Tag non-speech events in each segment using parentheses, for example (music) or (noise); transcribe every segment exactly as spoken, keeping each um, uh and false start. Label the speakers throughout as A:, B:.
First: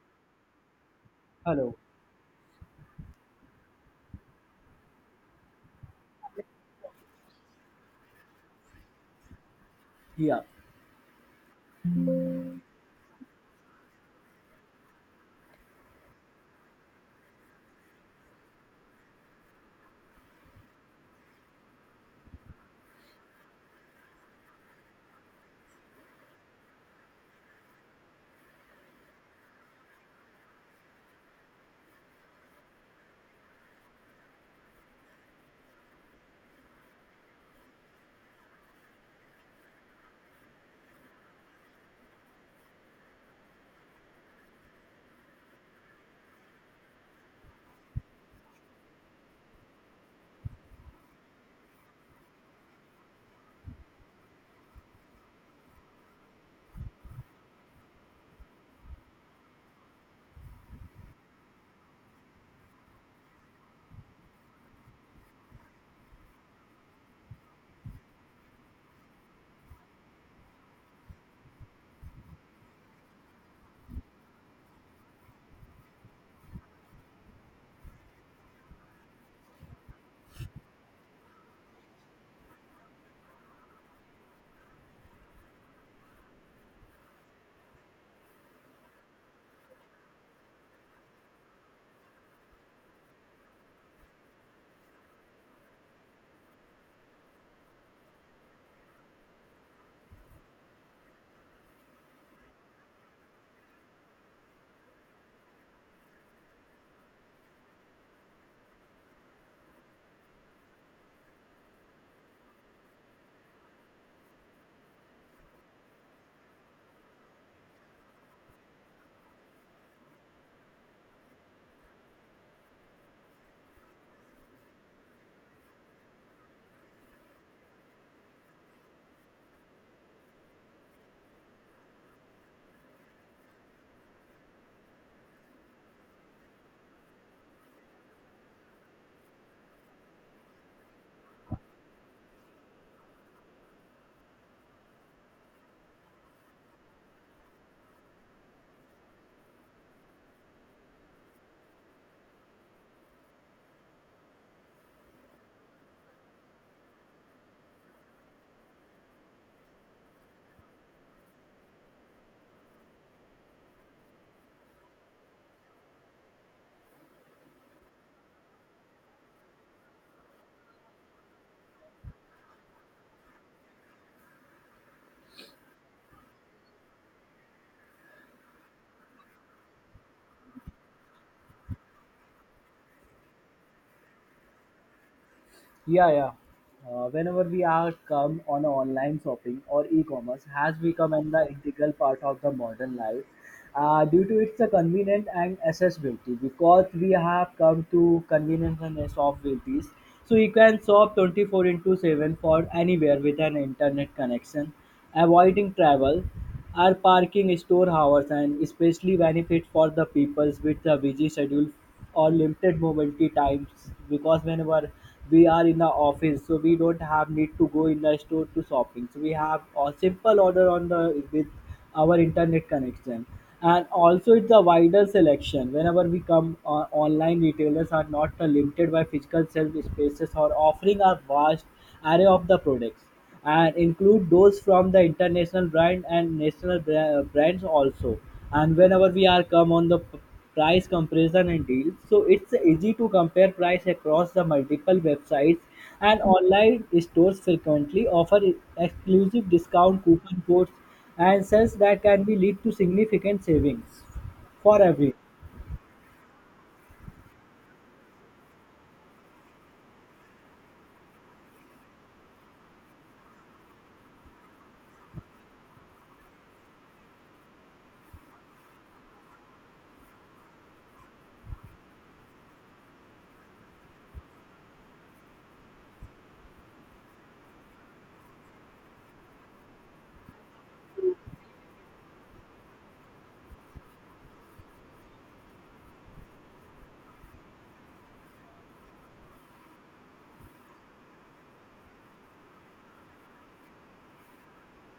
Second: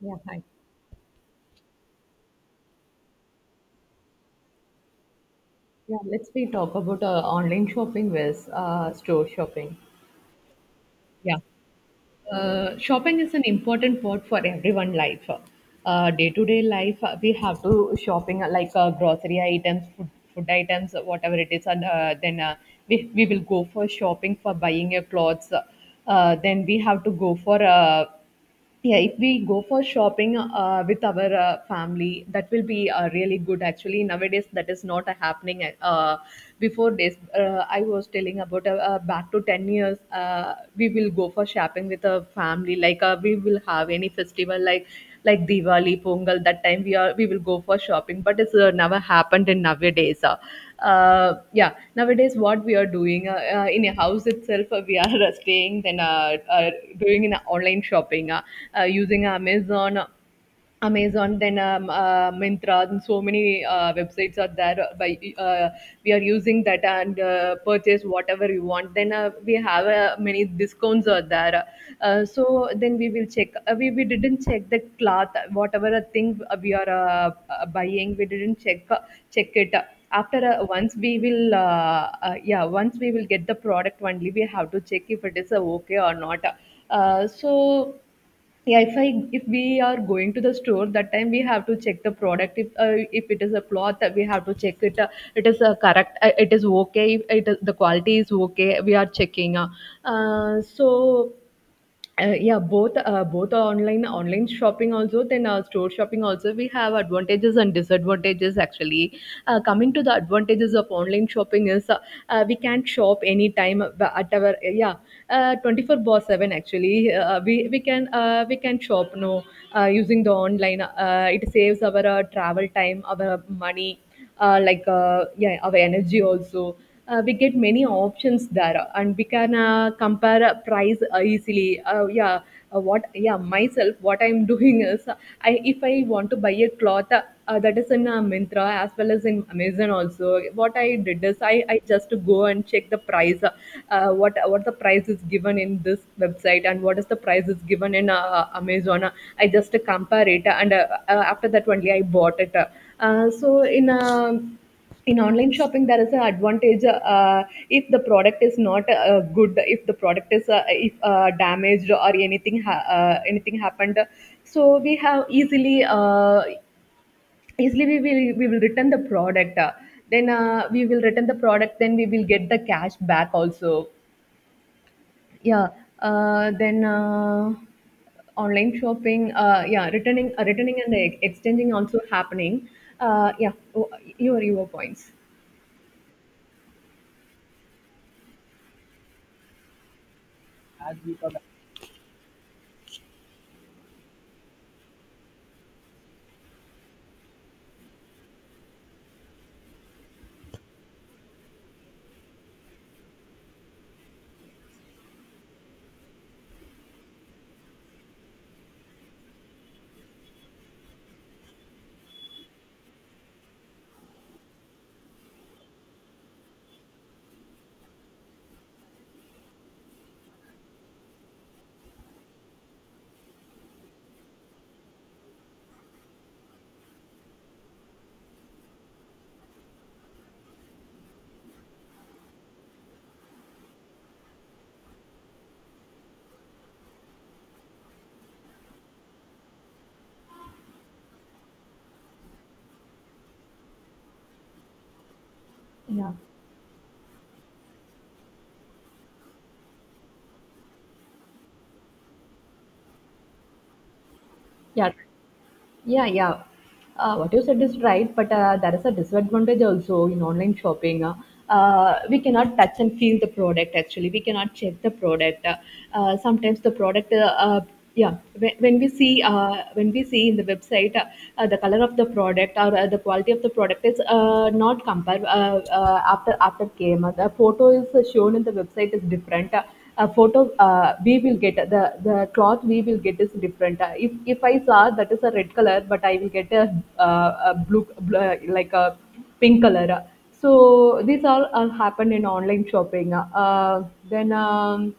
A: Yeah, hi.
B: Hello.
A: Yeah, let's we talk about uh, online shopping versus uh, store shopping.
B: Yeah,
A: Yeah, uh, shopping is an important part for everyone life. Uh, day-to-day life, uh, we have to shopping uh, like uh, grocery items, food, food items, uh, whatever it is, and uh, then uh, we we will go for shopping for buying your clothes. Uh, then we have to go for uh, Yeah, if we go for shopping uh, with our uh, family, that will be uh, really good. Actually, nowadays that is not uh, happening. Uh, before this, uh, I was telling about uh, uh, back to ten years. Uh, we will go for shopping with a family. Like uh, we will have any festival like like Diwali, Pongal. That time we are we will go for shopping, but it's uh, never happened in nowadays. Uh, uh, yeah, nowadays what we are doing uh, uh, in a house itself, uh, we are (laughs) staying then uh, uh, doing an online shopping, uh, uh, using Amazon uh, Amazon, then um, uh, Myntra, and so many uh, websites are there. Uh, By uh, we are using that and uh, purchase whatever you want. Then uh, we have uh, many discounts are there. Uh, so then we will check. Uh, we we didn't check the cloth, whatever a thing uh, we are uh, uh, buying. We didn't check uh, check it. After uh, once we will uh, uh, yeah, once we will get the product only we have to check if it is uh, okay or not. Uh, so yeah, if i if we are going to the store, that time we have to check the product. If uh, if it is a cloth uh, we have to check it uh, it is uh, correct, uh, it is okay, if it is, the quality is okay we are checking. Uh, uh, so uh, yeah, both uh, both online online shopping also, then uh, store shopping also, we have advantages and disadvantages actually. Uh, coming to the advantages of online shopping is uh, uh, we can shop anytime uh, at our uh, yeah, uh, twenty-four seven actually. uh, we we can uh, we can shop, no? Uh, using the online, uh, it saves our uh, travel time, our money, uh, like uh, yeah, our energy also. Uh, we get many options there, and we can uh, compare uh, price uh, easily, uh, yeah. uh, what yeah myself, what I'm (laughs) doing is uh, I if I want to buy a cloth uh, uh, that is in uh, Myntra as well as in Amazon also. What I did is I, I just go and check the price, uh, uh, what what the price is given in this website and what is the price is given in uh, Amazon. I just compare it and uh, uh, after that only I bought it. Uh, uh, so, in a in online shopping there is an advantage. Uh, if the product is not uh, good, if the product is uh, if uh, damaged or anything ha- uh, anything happened, so we have easily, uh, easily we will we will return the product. Uh, then uh, we will return the product, then we will get the cash back also. Yeah. Uh, then uh, online shopping. Uh, yeah, returning, uh, returning and ex- exchanging also happening. Uh, yeah. Oh, you your points.
B: yeah, yeah. Uh, whenever we are come on online shopping or e-commerce has become an the integral part of the modern life uh, due to its uh, convenience and accessibility, because we have come to convenience and accessibility, so you can shop twenty four by seven for anywhere with an internet connection, avoiding travel or parking store hours, and especially benefit for the peoples with a busy schedule or limited mobility times, because whenever we are in the office so we don't have need to go in the store to shopping, so we have a simple order on the with our internet connection. And also it's a wider selection. Whenever we come, uh, online retailers are not uh, limited by physical shelf spaces or offering a vast array of the products, and include those from the international brand and national bra- brands also. And whenever we are come on the p- price comparison and deals, so it's easy to compare price across the multiple websites,
A: Yeah.
B: and online stores frequently offer e-, exclusive discount coupon codes and sales that can be lead to significant savings for
A: Yeah.
B: everyone.
A: Yeah, yeah. Uh, what you said is right, but uh, there is a disadvantage also in online shopping. Uh, uh, we cannot touch and feel the product actually. We cannot check the product. Uh, uh, sometimes the product, uh, uh, yeah, when, when we see, uh, when we see in the website, uh, uh, the color of the product or uh, the quality of the product is uh, not compare, uh, uh, after after came. Uh, the photo is shown in the website is different. Uh, a photo, uh, we will get, the the cloth we will get is different. uh, if if i saw that is a red color, but I will get a, uh, a blue bl- like a pink color. So these all uh, happen in online shopping. Uh, then um,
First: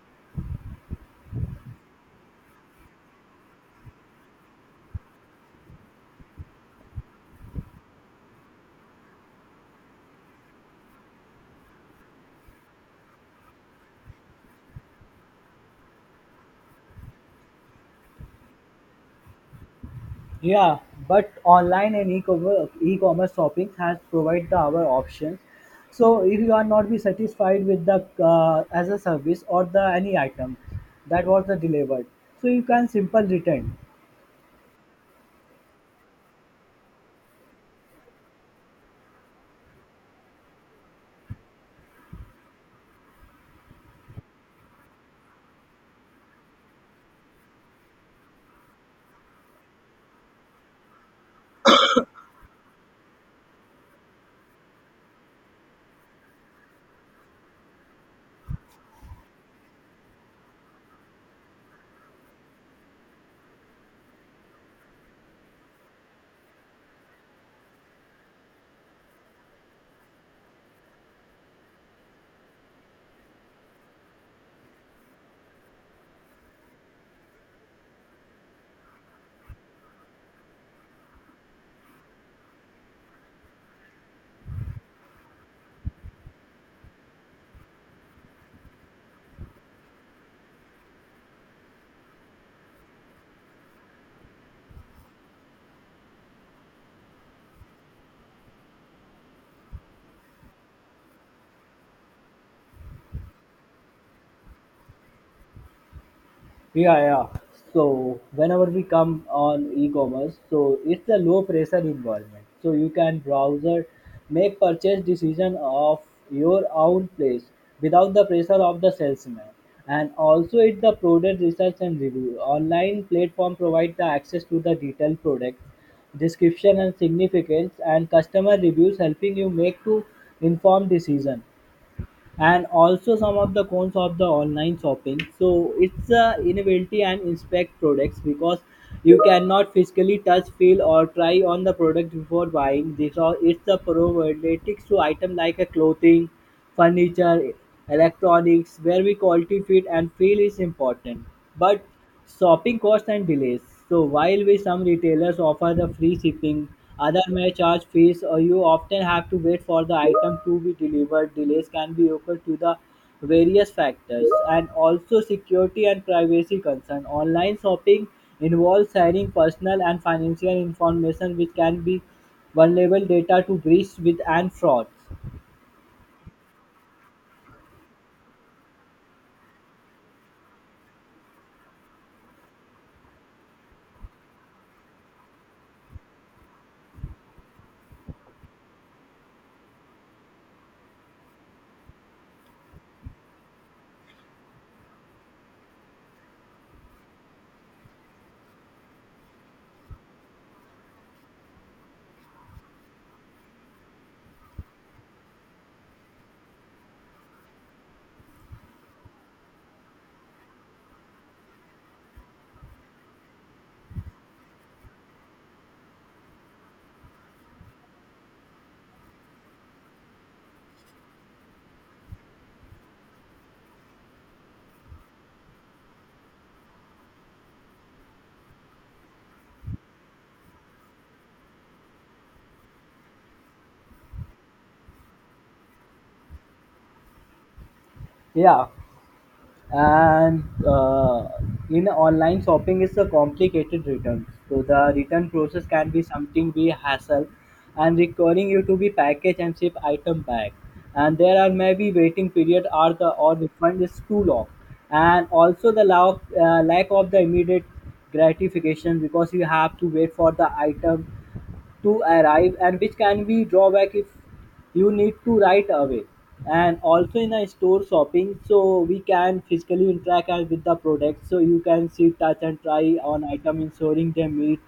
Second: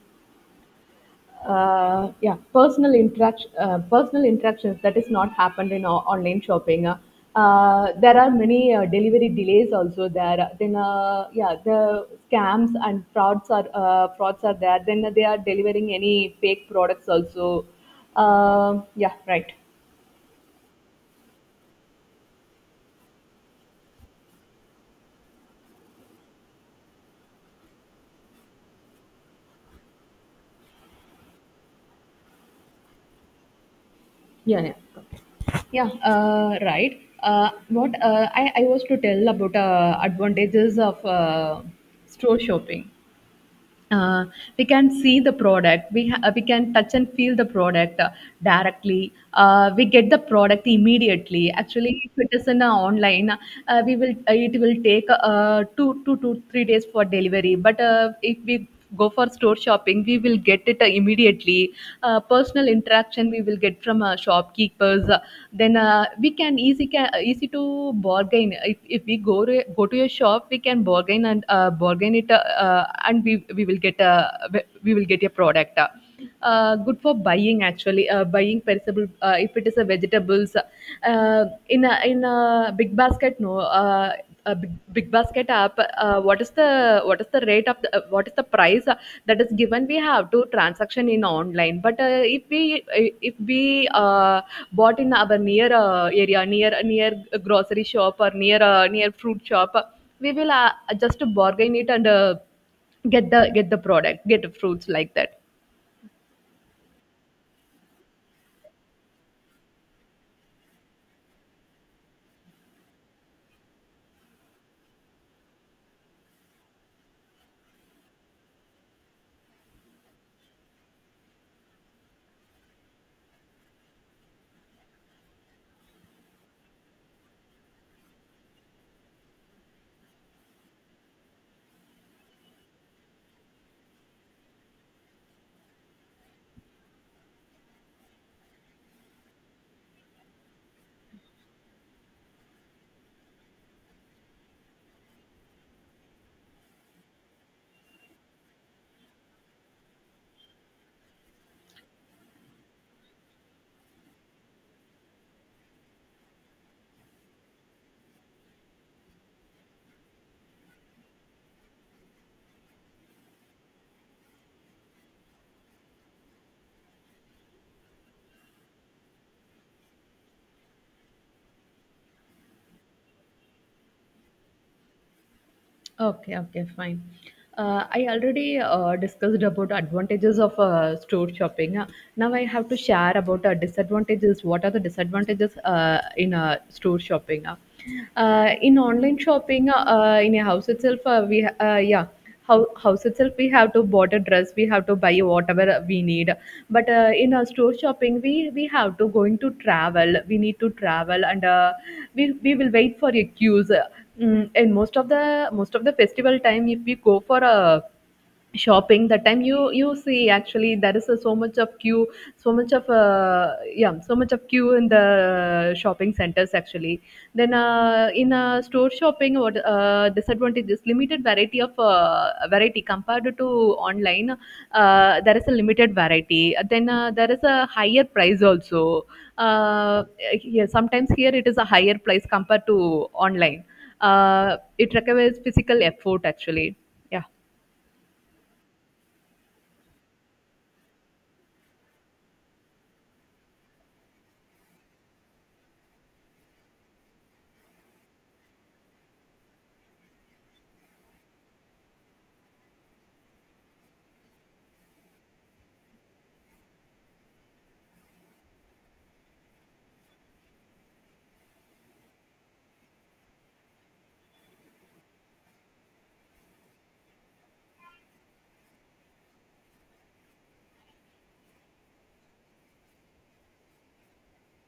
A: uh, Yeah, personal interaction, uh, personal interactions that is not happened in o- online shopping. Uh, uh, there are many uh, delivery delays also there. Then uh, yeah, the scams and frauds are, uh, frauds are there. Then they are delivering any fake products also. Uh, yeah, right.
B: Yeah, but online and e-commerce, e-commerce shopping has provide the our options. So if you are not be satisfied with the uh, as a service or the any item that was the delivered, so you can simple return.
A: Yeah, yeah. Okay. Yeah, uh, right. Uh, what uh, I, I was to tell about uh, advantages of uh, store shopping. uh, we can see the product, we ha- we can touch and feel the product uh, directly. Uh, we get the product immediately actually, if it is in uh, online, uh, we will, uh, it will take uh, two two to three days for delivery. But uh, if we go for store shopping, we will get it uh, immediately. Uh, personal interaction we will get from uh, shopkeepers. Uh, then uh, we can easy can easy to bargain. If, if we go to, go to a shop, we can bargain and, uh, bargain it. Uh, uh, And we, we will get a, we will get a product uh, good for buying. Actually, uh, buying perishable, uh, if it is a vegetables, uh, in a in a big basket, no, uh, a big, big basket app, uh, what is the, what is the rate of the, uh, what is the price uh, that is given, we have to transaction in online. But uh, if we uh, if we uh, bought in our near uh, area, near near grocery shop or near, uh, near fruit shop, uh, we will, uh, just bargain it and uh, get the get the product, get the fruits like that.
B: Yeah, yeah. So whenever we come on e-commerce, so it's a low pressure environment. So you can browser, make purchase decision of your own place without the pressure of the salesman. And also it's the product research and review. Online platform provide the access to the detailed product description and significance and customer reviews, helping you make to informed decision. And also some of the cons of the online shopping, so it's a inability and inspect products, because you cannot physically touch feel or try on the product before buying this, or it's a probabilities to item like a clothing, furniture, electronics, where we quality fit and feel is important. But shopping costs and delays. So while we some retailers offer the free shipping, other may charge fees or you often have to wait for the item to be delivered. Delays can be occurred to the various factors. And also security and privacy concern. Online shopping involves sharing personal and financial information, which can be vulnerable data to breach with and frauds.
A: Okay, okay, fine. Uh, I already uh, discussed about advantages of uh, store shopping. Uh, Now I have to share about uh, disadvantages. What are the disadvantages uh, in uh, store shopping? Uh, uh, in online shopping, uh, uh, in a house itself, uh, we ha- uh, yeah, hou- house itself we have to bought a dress, we have to buy whatever we need. But uh, in our store shopping, we we have to going to travel, we need to travel. And uh, we we will wait for a queues. Mm, in most of the most of the festival time, if we go for a shopping, that time you you see actually there is a, so much of queue, so much of, uh, yeah, so much of queue in the shopping centers actually. Then uh, in uh, store shopping, what uh, disadvantage is limited variety of, uh, variety compared to online. Uh, there is a limited variety. Then uh, there is a higher price also. uh, yeah, sometimes here it is a higher price compared to online. Uh, it requires physical effort actually.
B: Yeah. And uh, in online shopping is a complicated return, so the return process can be something be hassle, and requiring you to be package and ship item back, and there are maybe waiting period or the or refund is too long. And also the lack, uh, lack of the immediate gratification, because you have to wait for the item to arrive, and which can be drawback if you need to right away. And also in a store shopping, so we can physically interact and with the products, so you can see touch and try on item, ensuring they meet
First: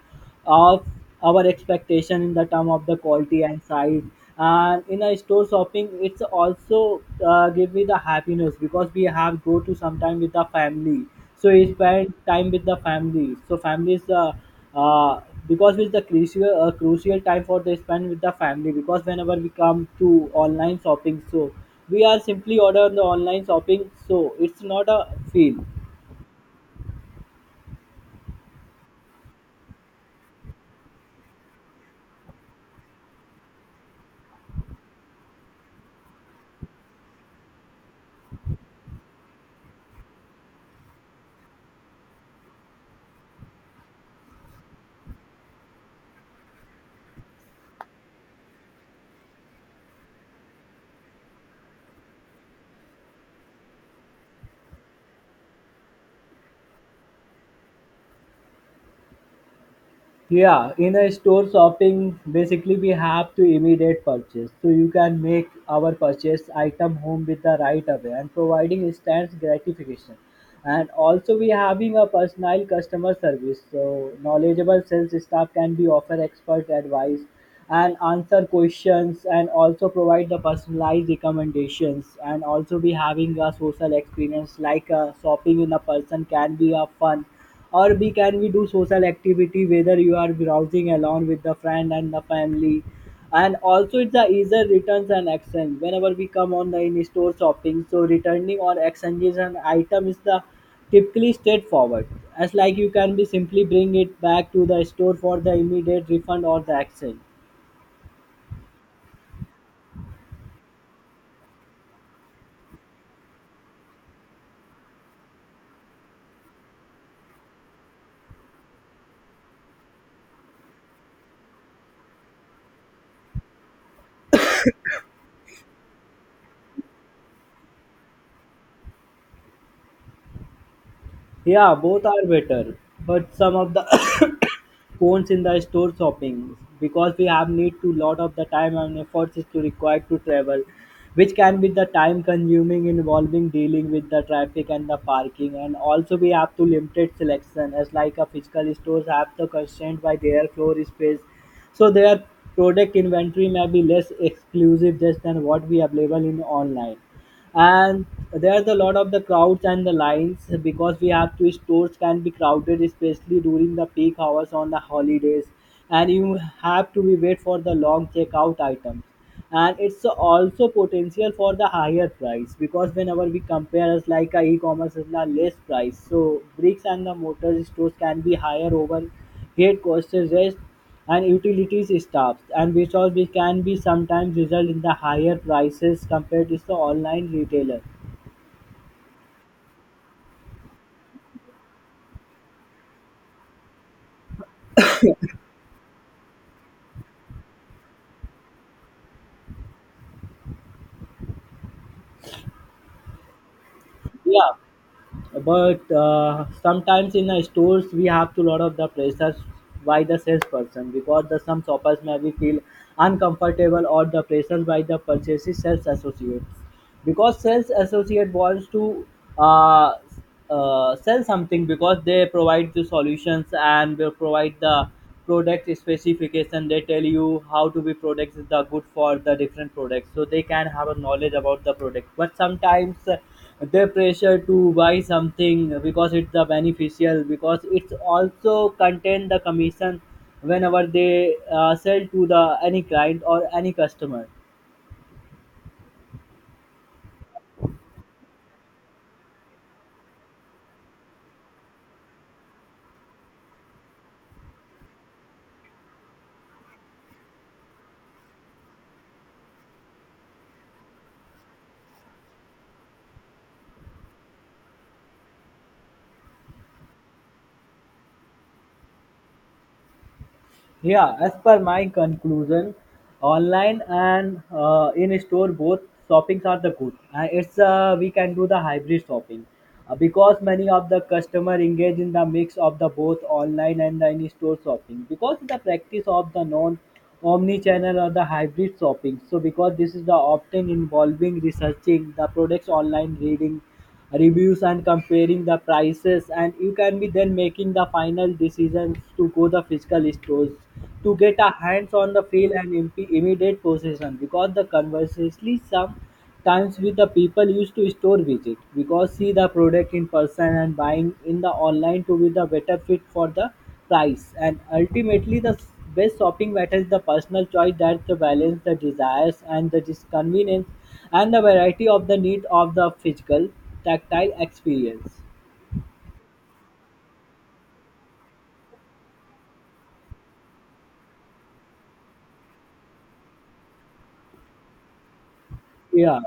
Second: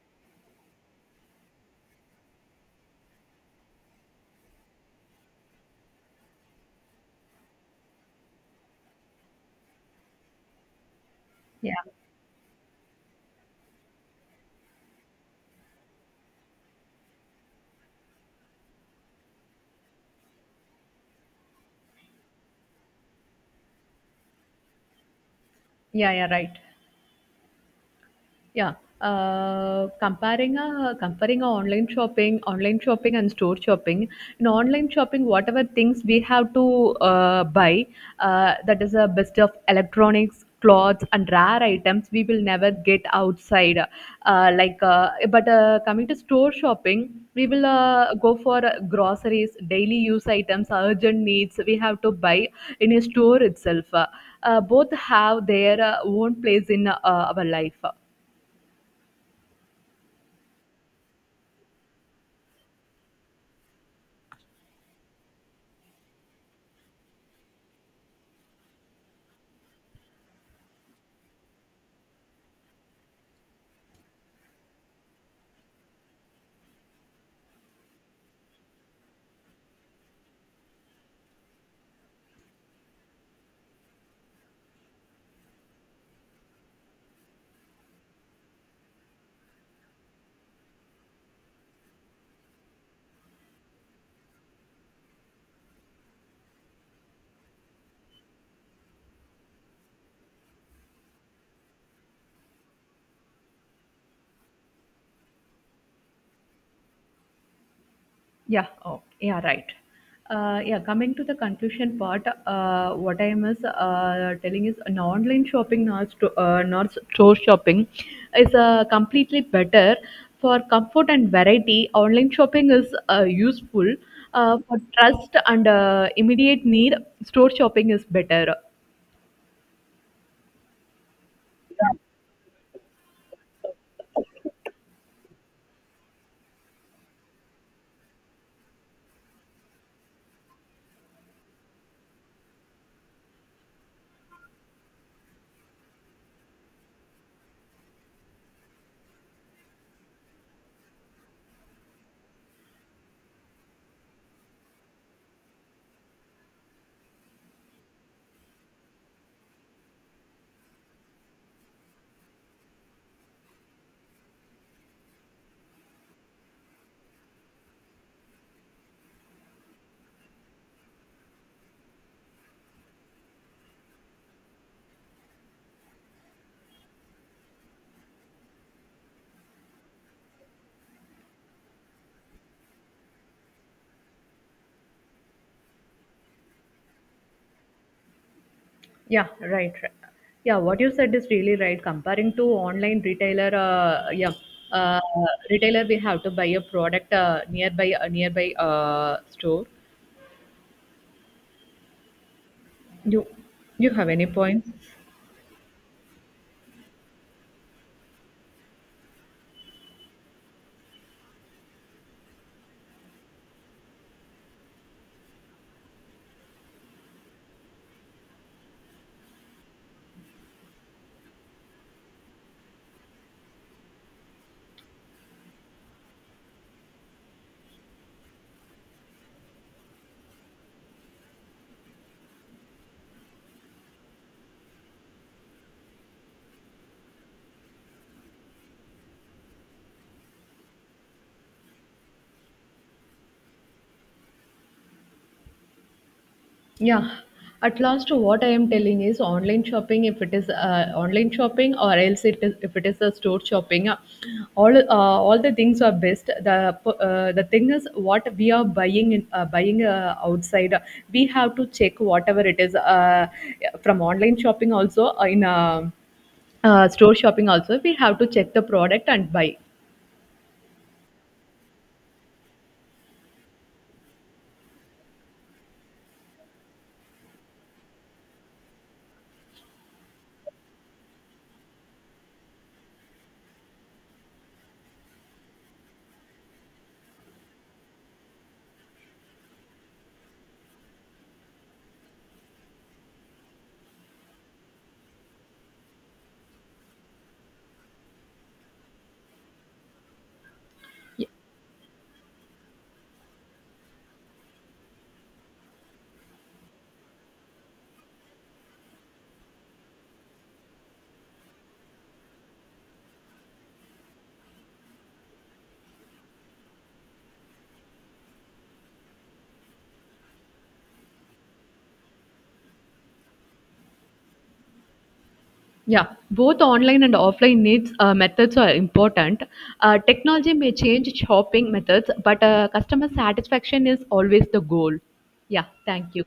B: of our expectation in the term of the quality and size. And in a store shopping, it's also uh, give me the happiness, because we have go to sometime with the family, so we
A: Yeah.
B: spend time with the family, so family is the uh, because it's the crucial uh, crucial time for the spend with the family, because whenever we come to online shopping, so we are simply order the online shopping, so it's not a feel.
A: Yeah, yeah, right. Yeah. Uh, comparing a comparing a online shopping, online shopping and store shopping. In online shopping, whatever things we have to uh, buy, uh, that is a best of electronics, clothes, and rare items we will never get outside. Uh, like, uh, but uh, coming to store shopping, we will uh, go for groceries, daily use items, urgent needs. We have to buy in a store itself. Uh, both have their uh, own place in uh, our life.
B: Yeah, in a store shopping, basically we have to immediate purchase. So you can make our purchase item home with the right away and providing instant gratification. And also we having a personal customer service. So knowledgeable sales staff can be offer expert advice and answer questions, and also provide the personalized recommendations. And also be having a social experience, like uh, shopping in a person can be a fun, or we can we do social activity whether you are browsing along with the friend and the family. And also it's the easier returns and exchange. Whenever we come on the in-store shopping, so returning or exchanges an item is the typically straightforward. As like you can be simply bring it back to the store for the immediate refund or the exchange.
A: Yeah. Oh, yeah, right. Uh, yeah, coming to the conclusion part, uh, what I am is uh, telling is an online shopping, not, sto- uh, not store shopping, is uh, completely better for comfort and variety. Online shopping is uh, useful uh, for trust and uh, immediate need. Store shopping is better.
B: Yeah, both are better, but some of the (coughs) phones in the store shopping, because we have need to lot of the time and efforts is to required to travel, which can be the time consuming involving dealing with the traffic and the parking. And also we have to limited selection, as like a physical stores have the constraint by their floor space, so their product inventory may be less exclusive just than what we available in online. And there's a lot of the crowds and the lines, because we have to stores can be crowded, especially during the peak hours on the holidays, and you have to be wait for the long checkout items. And it's also potential for the higher price, because whenever we compare us like a e-commerce is the less price, so bricks and the mortar stores can be higher over head costs rest and utilities staff, and because we can be sometimes result in the higher prices compared to the online retailer.
A: Yeah, right. Right. Yeah, what you said is really right. Comparing to online retailer, uh, yeah, uh, retailer we have to buy a product uh, nearby, a nearby uh, store. You, you have any points?
B: Yeah, but uh, sometimes in the stores we have to lot of the pressures by the salesperson, because the some shoppers maybe feel uncomfortable or the pressures by the purchasing sales associate, because sales associate wants to uh, uh, sell something, because they provide the solutions and will provide the product specification. They tell you how to be products is the good for the different products, so they can have a knowledge about the product. But sometimes uh, they pressure to buy something, because it's the beneficial, because it's also contain the commission whenever they uh, sell to the any client or any customer.
A: Yeah, at last, what I am telling is online shopping. If it is uh, online shopping, or else it is if it is a store shopping, uh, all uh, all the things are best. The uh, the thing is what we are buying in, uh, buying, uh, outside. We have to check whatever it is, uh, from online shopping also, uh, in uh, uh, store shopping also. We have to check the product and buy.
B: Yeah, as per my conclusion, online and uh, in store both shoppings are the good. Uh, it's uh, We can do the hybrid shopping, uh, because many of the customer engage in the mix of the both online and the in store shopping, because the practice of the known Omni-channel or the hybrid shopping. So because this is the often involving researching the products online, reading reviews and comparing the prices, and you can be then making the final decisions to go the physical stores to get a hands on the feel and imp- immediate possession, because the conversely some times with the people used to store visit, because see the product in person and buying in the online to be the better fit for the price. And ultimately the best shopping matters the personal choice, that the balance the desires and the disconvenience and the variety of the need of the physical tactile experience.
A: Yeah, both online and offline needs uh, methods are important. Uh, technology may change shopping methods, but uh, customer satisfaction is always the goal. Yeah, thank
B: Yeah.
A: you.